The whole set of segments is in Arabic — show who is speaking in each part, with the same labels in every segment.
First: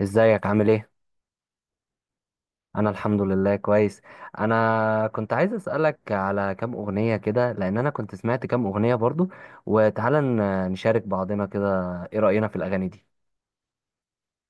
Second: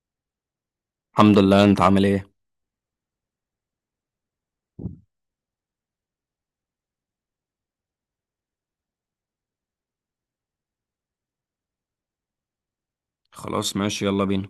Speaker 1: ازيك؟ عامل ايه؟
Speaker 2: الحمد لله، انت عامل ايه؟
Speaker 1: انا الحمد لله كويس. انا كنت عايز اسالك على كام اغنيه كده، لان انا كنت سمعت كام اغنيه برضو، وتعالى نشارك بعضنا كده. ايه راينا في الاغاني دي؟
Speaker 2: خلاص، ماشي، يلا بينا.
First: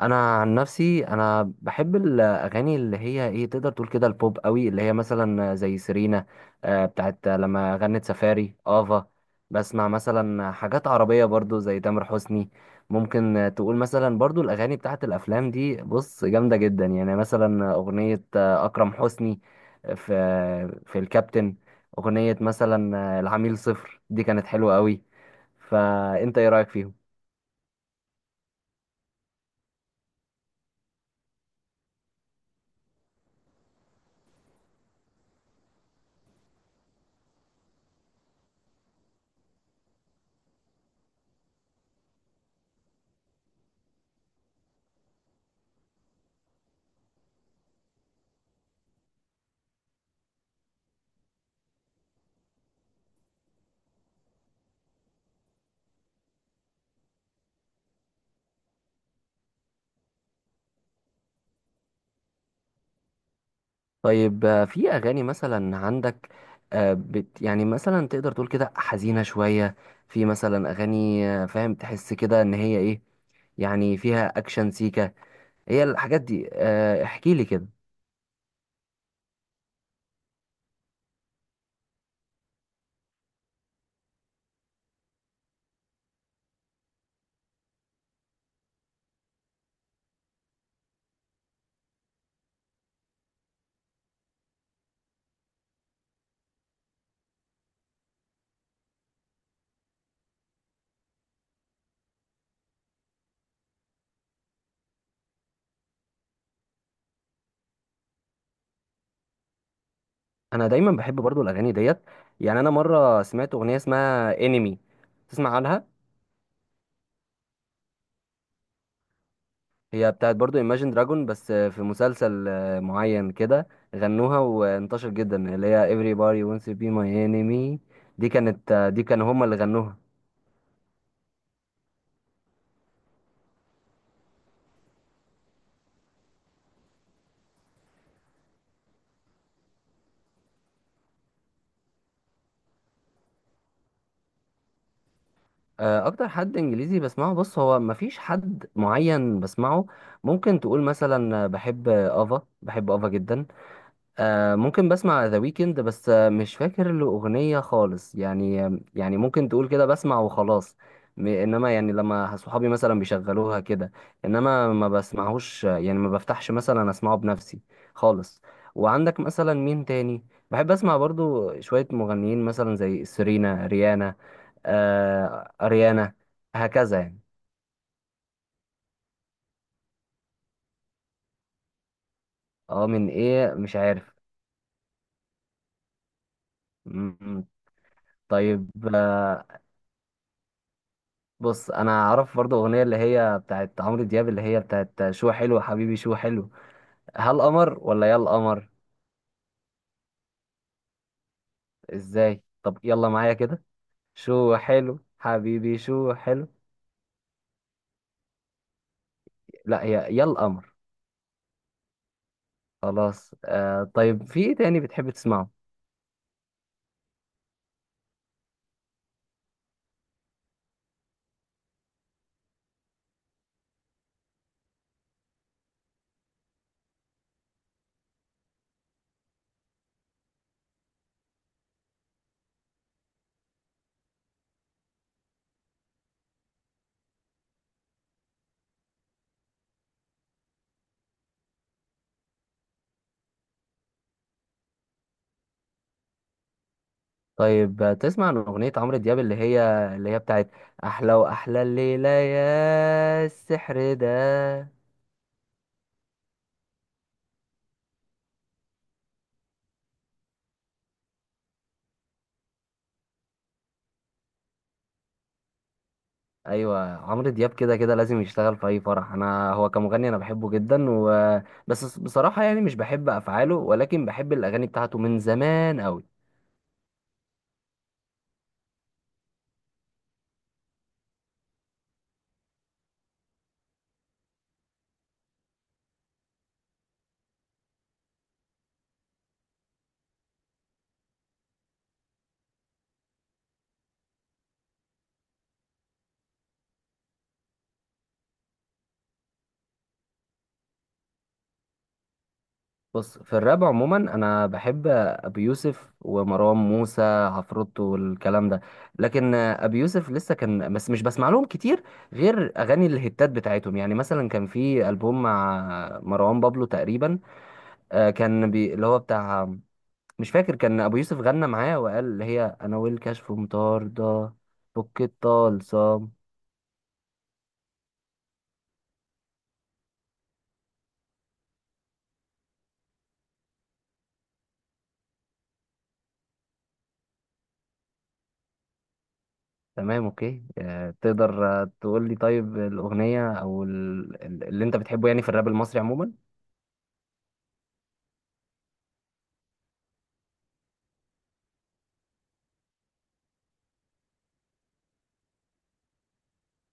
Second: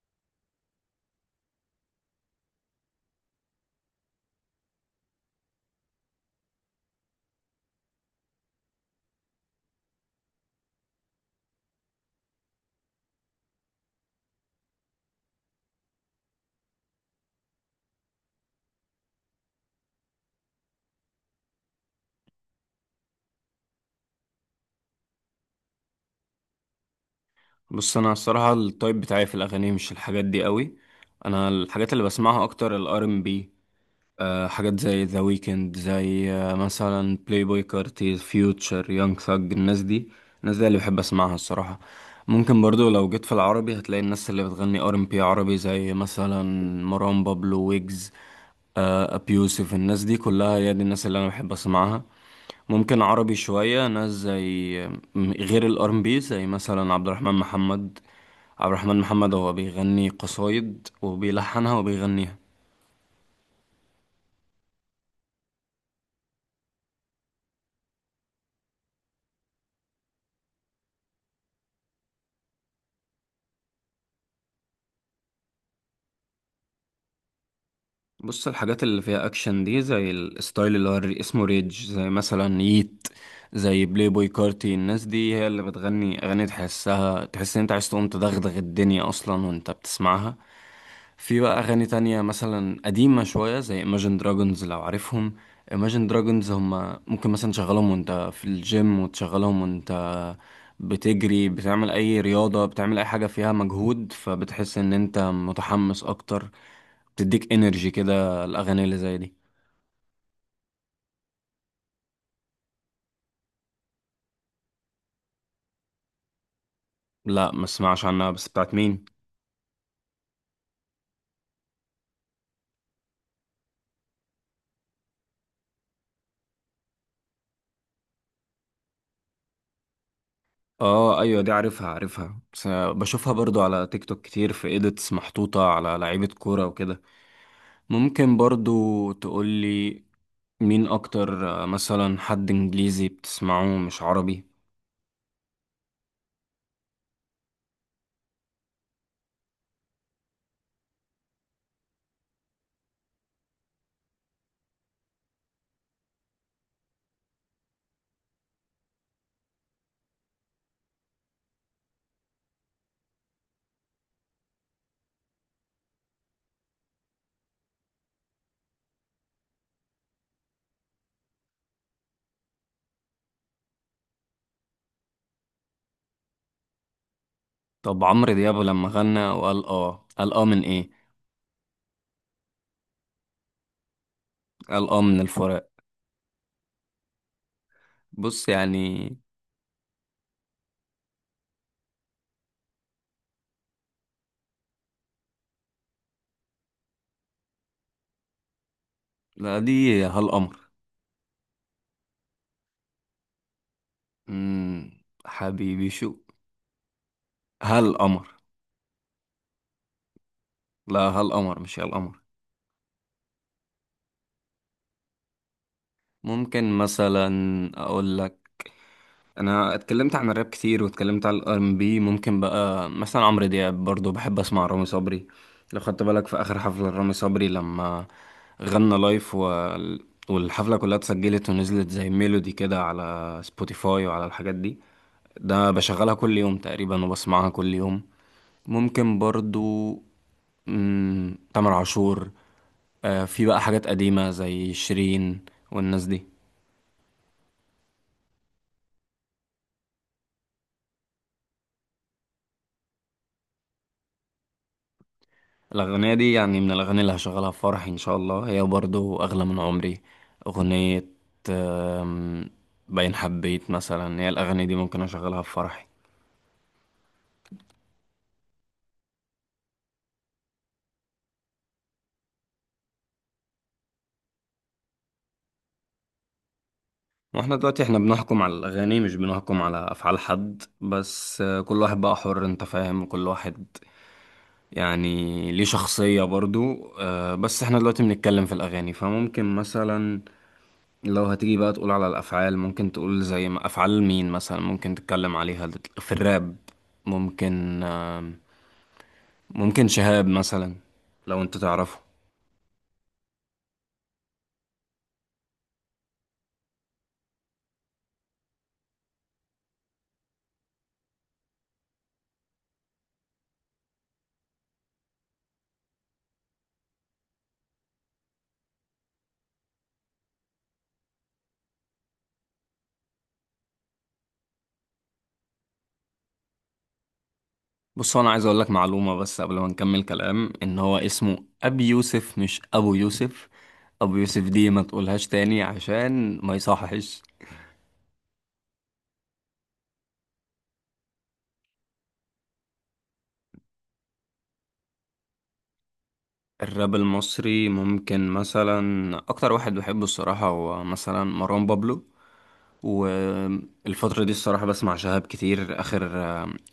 Speaker 1: انا عن نفسي، انا بحب الاغاني اللي هي ايه، تقدر تقول كده البوب قوي، اللي هي مثلا زي سيرينا، بتاعت لما غنت سفاري افا. بسمع مثلا حاجات عربية برضو زي تامر حسني. ممكن تقول مثلا برضو الاغاني بتاعت الافلام دي بص جامدة جدا، يعني مثلا اغنية اكرم حسني، في الكابتن. اغنية مثلا العميل صفر دي كانت حلوة قوي. فانت ايه رأيك فيهم؟
Speaker 2: بص، انا الصراحه التايب بتاعي في الاغاني مش الحاجات دي قوي. انا الحاجات اللي بسمعها اكتر الار ام بي. حاجات زي ذا ويكند، زي مثلا بلاي بوي كارتي، فيوتشر، يونج ثج، الناس دي اللي بحب اسمعها الصراحه. ممكن برضو لو جيت في العربي هتلاقي الناس اللي بتغني ار ام بي عربي، زي مثلا مروان بابلو، ويجز، ابيوسف. الناس دي كلها هي دي الناس اللي انا بحب اسمعها. ممكن عربي شوية ناس زي غير الار ام بي، زي مثلا عبد الرحمن محمد. عبد الرحمن محمد هو بيغني قصايد وبيلحنها وبيغنيها.
Speaker 1: طيب، في اغاني مثلا عندك يعني مثلا تقدر تقول كده حزينه شويه؟ في مثلا اغاني فاهم، تحس كده ان هي ايه، يعني فيها اكشن سيكا. هي الحاجات دي، احكي لي كده.
Speaker 2: بص، الحاجات اللي فيها اكشن دي زي الستايل اللي هو اسمه ريج، زي مثلا ييت، زي بلاي بوي كارتي. الناس دي هي اللي بتغني اغاني تحسها، تحس ان انت عايز تقوم تدغدغ الدنيا اصلا وانت بتسمعها. في بقى اغاني تانية مثلا قديمة شوية زي Imagine Dragons لو عارفهم. Imagine Dragons هما ممكن مثلا تشغلهم وانت في الجيم، وتشغلهم وانت بتجري، بتعمل اي رياضة، بتعمل اي حاجة فيها مجهود، فبتحس ان انت متحمس اكتر. بتديك انرجي كده، الأغاني اللي زي دي.
Speaker 1: انا دايما بحب برضو الاغاني ديت. يعني انا مره سمعت اغنيه اسمها انمي، تسمع عنها؟
Speaker 2: لا، ما اسمعش عنها، بس بتاعت مين؟
Speaker 1: هي بتاعت برضو Imagine دراجون، بس في مسلسل معين كده غنوها وانتشر جدا، اللي هي everybody wants to be my enemy. دي كانت آه، دي كانوا هما اللي غنوها.
Speaker 2: اه، ايوه، دي عارفها عارفها، بس بشوفها برضو على تيك توك كتير في ايديتس محطوطة على لعيبة كورة وكده. ممكن برضو تقولي مين اكتر مثلا حد انجليزي بتسمعه مش عربي؟
Speaker 1: اكتر حد انجليزي بسمعه، بص، هو مفيش حد معين بسمعه. ممكن تقول مثلا بحب افا، بحب افا جدا. ممكن بسمع ذا ويكند، بس مش فاكر له أغنية خالص، يعني يعني ممكن تقول كده بسمع وخلاص. انما يعني لما صحابي مثلا بيشغلوها كده، انما ما بسمعهوش، يعني ما بفتحش مثلا اسمعه بنفسي خالص. وعندك مثلا مين تاني؟ بحب اسمع برضو شوية مغنيين مثلا زي سيرينا ريانا، اريانا، هكذا يعني.
Speaker 2: طب عمرو دياب لما غنى وقال اه، قال اه من ايه؟
Speaker 1: اه، من ايه؟ مش عارف.
Speaker 2: قال اه من الفراق.
Speaker 1: م- م.
Speaker 2: بص
Speaker 1: طيب،
Speaker 2: يعني.
Speaker 1: بص، انا اعرف برضو اغنيه اللي هي بتاعت عمرو دياب، اللي هي بتاعت شو حلو حبيبي شو حلو. هل قمر ولا يا القمر؟
Speaker 2: لا، دي هالقمر.
Speaker 1: ازاي؟ طب يلا معايا كده: شو حلو حبيبي
Speaker 2: حبيبي شو،
Speaker 1: شو حلو.
Speaker 2: هالقمر.
Speaker 1: لا، هي يا القمر.
Speaker 2: لا، هالقمر مش هالقمر.
Speaker 1: خلاص، طيب. في ايه تاني بتحب تسمعه؟
Speaker 2: ممكن مثلا اقول لك. انا اتكلمت عن الراب كتير واتكلمت عن الار ام بي. ممكن بقى مثلا عمرو دياب، برضو بحب اسمع رامي صبري. لو خدت بالك في اخر حفلة رامي صبري لما غنى لايف والحفلة كلها اتسجلت ونزلت زي ميلودي كده على سبوتيفاي وعلى الحاجات دي. ده بشغلها كل يوم تقريبا وبسمعها كل يوم. ممكن برضو، تامر عاشور. في بقى حاجات قديمة زي شيرين والناس دي.
Speaker 1: طيب، تسمع عن اغنيه عمرو دياب اللي هي بتاعت احلى واحلى الليله يا السحر ده؟
Speaker 2: الأغنية دي يعني من الأغاني اللي هشغلها في فرحي إن شاء الله، هي برضو أغلى من عمري، أغنية آم، باين حبيت مثلا. هي الأغاني دي ممكن أشغلها في فرحي.
Speaker 1: ايوه، عمرو دياب كده كده لازم يشتغل في اي فرح. انا هو كمغني انا بحبه جدا، بس بصراحه يعني مش بحب افعاله، ولكن بحب الاغاني بتاعته من زمان قوي.
Speaker 2: واحنا دلوقتي احنا بنحكم على الأغاني، مش بنحكم على أفعال حد. بس كل واحد بقى حر، انت فاهم، كل واحد يعني ليه شخصية برضو. بس احنا دلوقتي بنتكلم في الأغاني، فممكن مثلا لو هتيجي بقى تقول على الأفعال، ممكن تقول زي ما أفعال مين مثلا ممكن تتكلم عليها في الراب. ممكن آم، ممكن شهاب مثلا، لو انت تعرفه.
Speaker 1: بص، في الراب عموما انا بحب ابي يوسف ومروان موسى عفروتو والكلام ده. لكن ابي يوسف لسه كان، بس مش بسمع لهم كتير غير اغاني الهتات بتاعتهم، يعني مثلا كان في البوم مع مروان بابلو تقريبا، كان اللي هو بتاع، مش فاكر. كان ابو يوسف غنى معاه وقال اللي هي انا والكشف مطاردة، فك الطلسم.
Speaker 2: بص، هو انا عايز اقول لك معلومة بس قبل ما نكمل كلام، ان هو اسمه ابي يوسف، مش ابو يوسف. ابو يوسف دي ما تقولهاش تاني عشان ما يصحش.
Speaker 1: تمام، اوكي. تقدر تقول لي طيب الاغنيه او اللي انت بتحبه يعني في الراب المصري عموما؟
Speaker 2: الراب المصري، ممكن مثلا اكتر واحد بحبه الصراحة هو مثلا مروان بابلو. والفترة دي الصراحة بسمع شهاب كتير. آخر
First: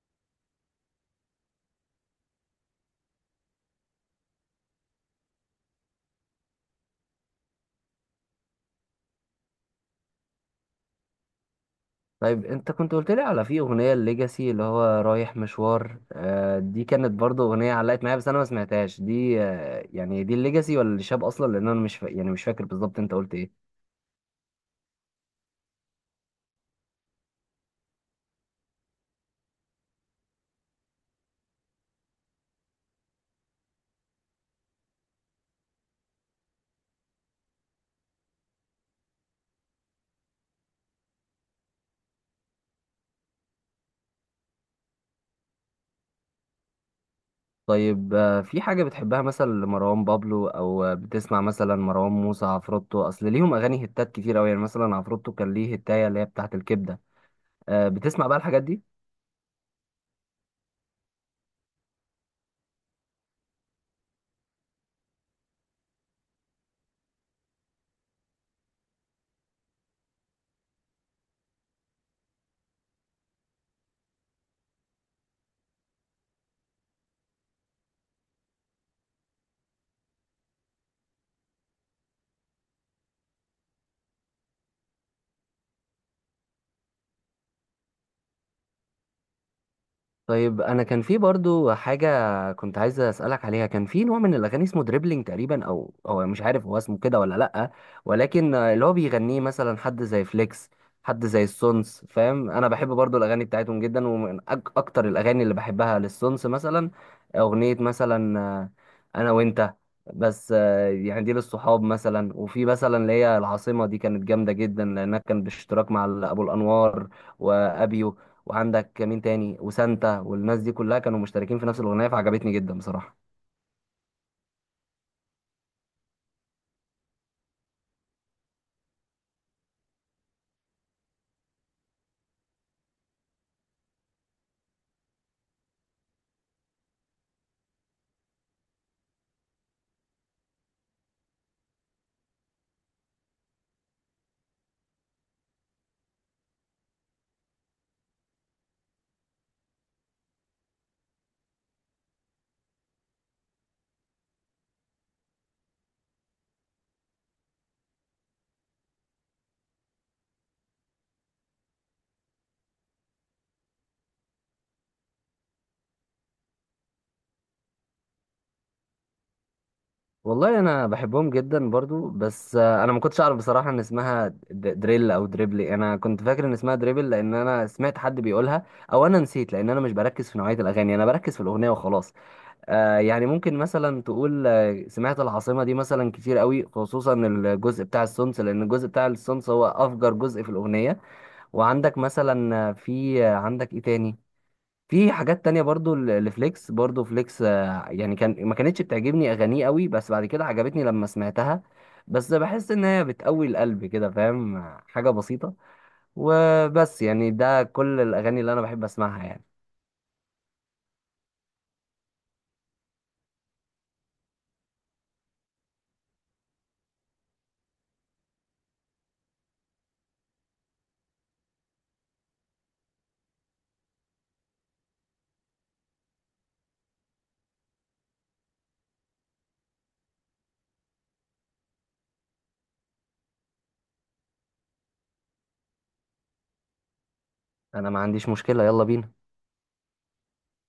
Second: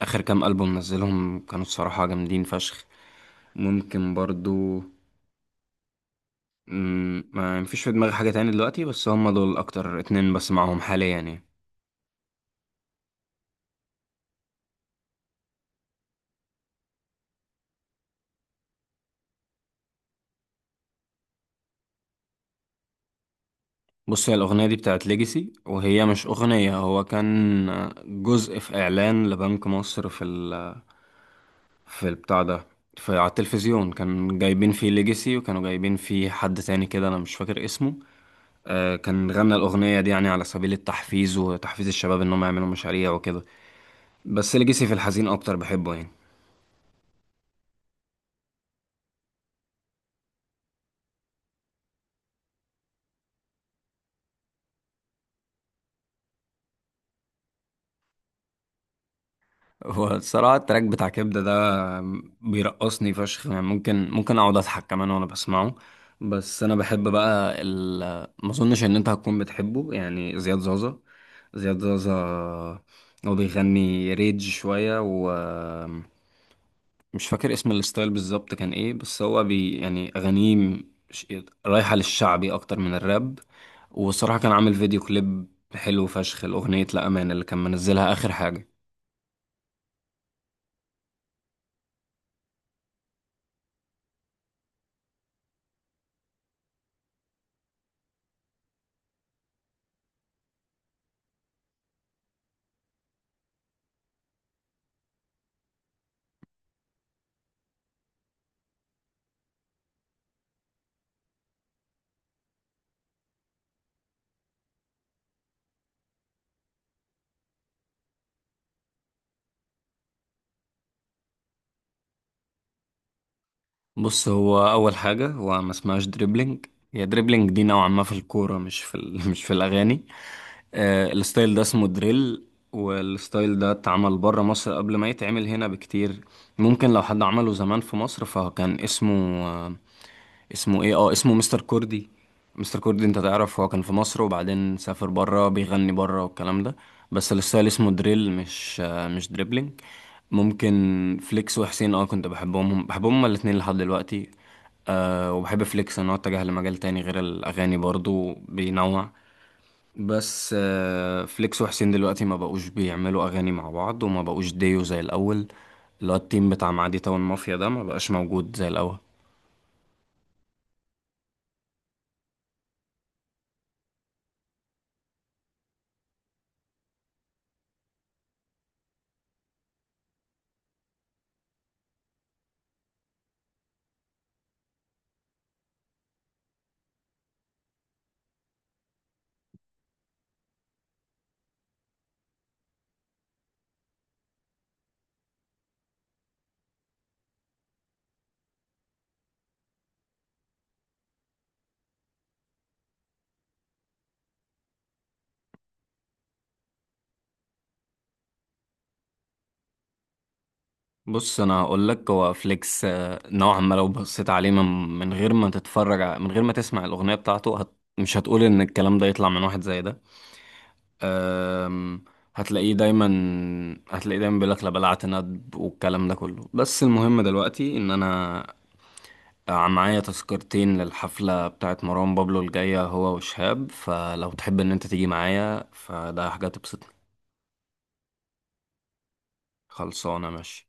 Speaker 2: آخر كام ألبوم نزلهم كانوا الصراحة جامدين فشخ. ممكن برضو ما مفيش في دماغي حاجة تاني دلوقتي، بس هم دول أكتر اتنين بسمعهم حاليا يعني.
Speaker 1: طيب، انت كنت قلت لي على في اغنيه الليجاسي اللي هو رايح مشوار. دي كانت برضو اغنيه علقت معايا، بس انا ما سمعتهاش دي. يعني دي الليجاسي ولا الشاب اصلا؟ لان انا مش يعني مش فاكر بالظبط انت قلت ايه.
Speaker 2: بص، هي الأغنية دي بتاعت ليجاسي، وهي مش أغنية، هو كان جزء في إعلان لبنك مصر في البتاع ده، في على التلفزيون. كان جايبين فيه ليجاسي وكانوا جايبين فيه حد تاني كده، أنا مش فاكر اسمه. كان غنى الأغنية دي يعني على سبيل التحفيز وتحفيز الشباب إنهم يعملوا مشاريع وكده. بس ليجاسي في الحزين أكتر بحبه يعني.
Speaker 1: طيب، في حاجة بتحبها مثلا لمروان بابلو، أو بتسمع مثلا مروان موسى عفروتو؟ أصل ليهم أغاني هتات كتير أوي، يعني مثلا عفروتو كان ليه هتاية اللي هي بتاعة الكبدة. بتسمع بقى الحاجات دي؟
Speaker 2: هو الصراحة التراك بتاع كبدة ده بيرقصني فشخ يعني، ممكن أقعد أضحك كمان وأنا بسمعه. بس أنا بحب بقى ما أظنش إن أنت هتكون بتحبه، يعني زياد زازا. زياد زازا هو بيغني ريج شوية، مش فاكر اسم الستايل بالظبط كان ايه، بس هو يعني اغانيه ش- رايحة للشعبي اكتر من الراب. والصراحة كان عامل فيديو كليب حلو فشخ، الاغنية لا امان اللي كان منزلها اخر حاجة.
Speaker 1: طيب، انا كان في برضو حاجه كنت عايز اسالك عليها. كان في نوع من الاغاني اسمه دريبلينج تقريبا، او مش عارف هو اسمه كده ولا لا، ولكن اللي هو بيغنيه مثلا حد زي فليكس، حد زي السونس. فاهم؟ انا بحب برضو الاغاني بتاعتهم جدا، ومن اكتر الاغاني اللي بحبها للسونس مثلا اغنيه، مثلا انا وانت، بس يعني دي للصحاب مثلا. وفي مثلا اللي هي العاصمه، دي كانت جامده جدا لانها كان باشتراك مع ابو الانوار وابيو وعندك مين تاني وسانتا، والناس دي كلها كانوا مشتركين في نفس الاغنيه، فعجبتني جدا بصراحه.
Speaker 2: بص، هو اول حاجه، هو ما اسمهاش دريبلينج. هي دريبلينج دي نوعا ما في الكوره، مش مش في الاغاني. الستايل ده اسمه دريل. والستايل ده اتعمل بره مصر قبل ما يتعمل هنا بكتير. ممكن لو حد عمله زمان في مصر فكان اسمه آه اسمه ايه؟ اه اسمه مستر كوردي. مستر كوردي، انت تعرف، هو كان في مصر وبعدين سافر بره بيغني بره والكلام ده. بس الستايل اسمه دريل، مش مش دريبلينج. ممكن فليكس وحسين، كنت بحبهم، هم بحبهم هما الاتنين لحد دلوقتي. وبحب فليكس ان هو اتجه لمجال تاني غير الاغاني برضو بينوع. بس فليكس وحسين دلوقتي ما بقوش بيعملوا اغاني مع بعض وما بقوش ديو زي الاول. اللي هو التيم بتاع معادي تاون مافيا ده ما بقاش موجود زي الاول.
Speaker 1: والله، انا بحبهم جدا برضو، بس انا ما كنتش اعرف بصراحه ان اسمها دريل او دريبلي. انا كنت فاكر ان اسمها دريبل لان انا سمعت حد بيقولها، او انا نسيت لان انا مش بركز في نوعيه الاغاني، انا بركز في الاغنيه وخلاص. يعني ممكن مثلا تقول سمعت العاصمه دي مثلا كتير قوي، خصوصا الجزء بتاع السونس، لان الجزء بتاع السونس هو افجر جزء في الاغنيه. وعندك مثلا في عندك ايه تاني؟ في حاجات تانية برضو لفليكس. برضو فليكس يعني كان ما كانتش بتعجبني أغانيه قوي، بس بعد كده عجبتني لما سمعتها، بس بحس إن هي بتقوي القلب كده. فاهم؟ حاجة بسيطة، وبس. يعني ده كل الأغاني اللي أنا بحب أسمعها يعني.
Speaker 2: بص، انا هقول لك هو فليكس نوعا ما لو بصيت عليه من غير ما تتفرج من غير ما تسمع الاغنيه بتاعته، مش هتقول ان الكلام ده يطلع من واحد زي ده. أم، هتلاقيه دايما هتلاقيه دايما بيقولك لا بلعت ندب والكلام ده كله. بس المهم دلوقتي ان انا معايا تذكرتين للحفلة بتاعت مروان بابلو الجاية، هو وشهاب، فلو تحب ان انت تيجي معايا فده حاجة تبسطني.
Speaker 1: أنا ما عنديش مشكلة، يلا بينا.
Speaker 2: خلصانة، ماشي.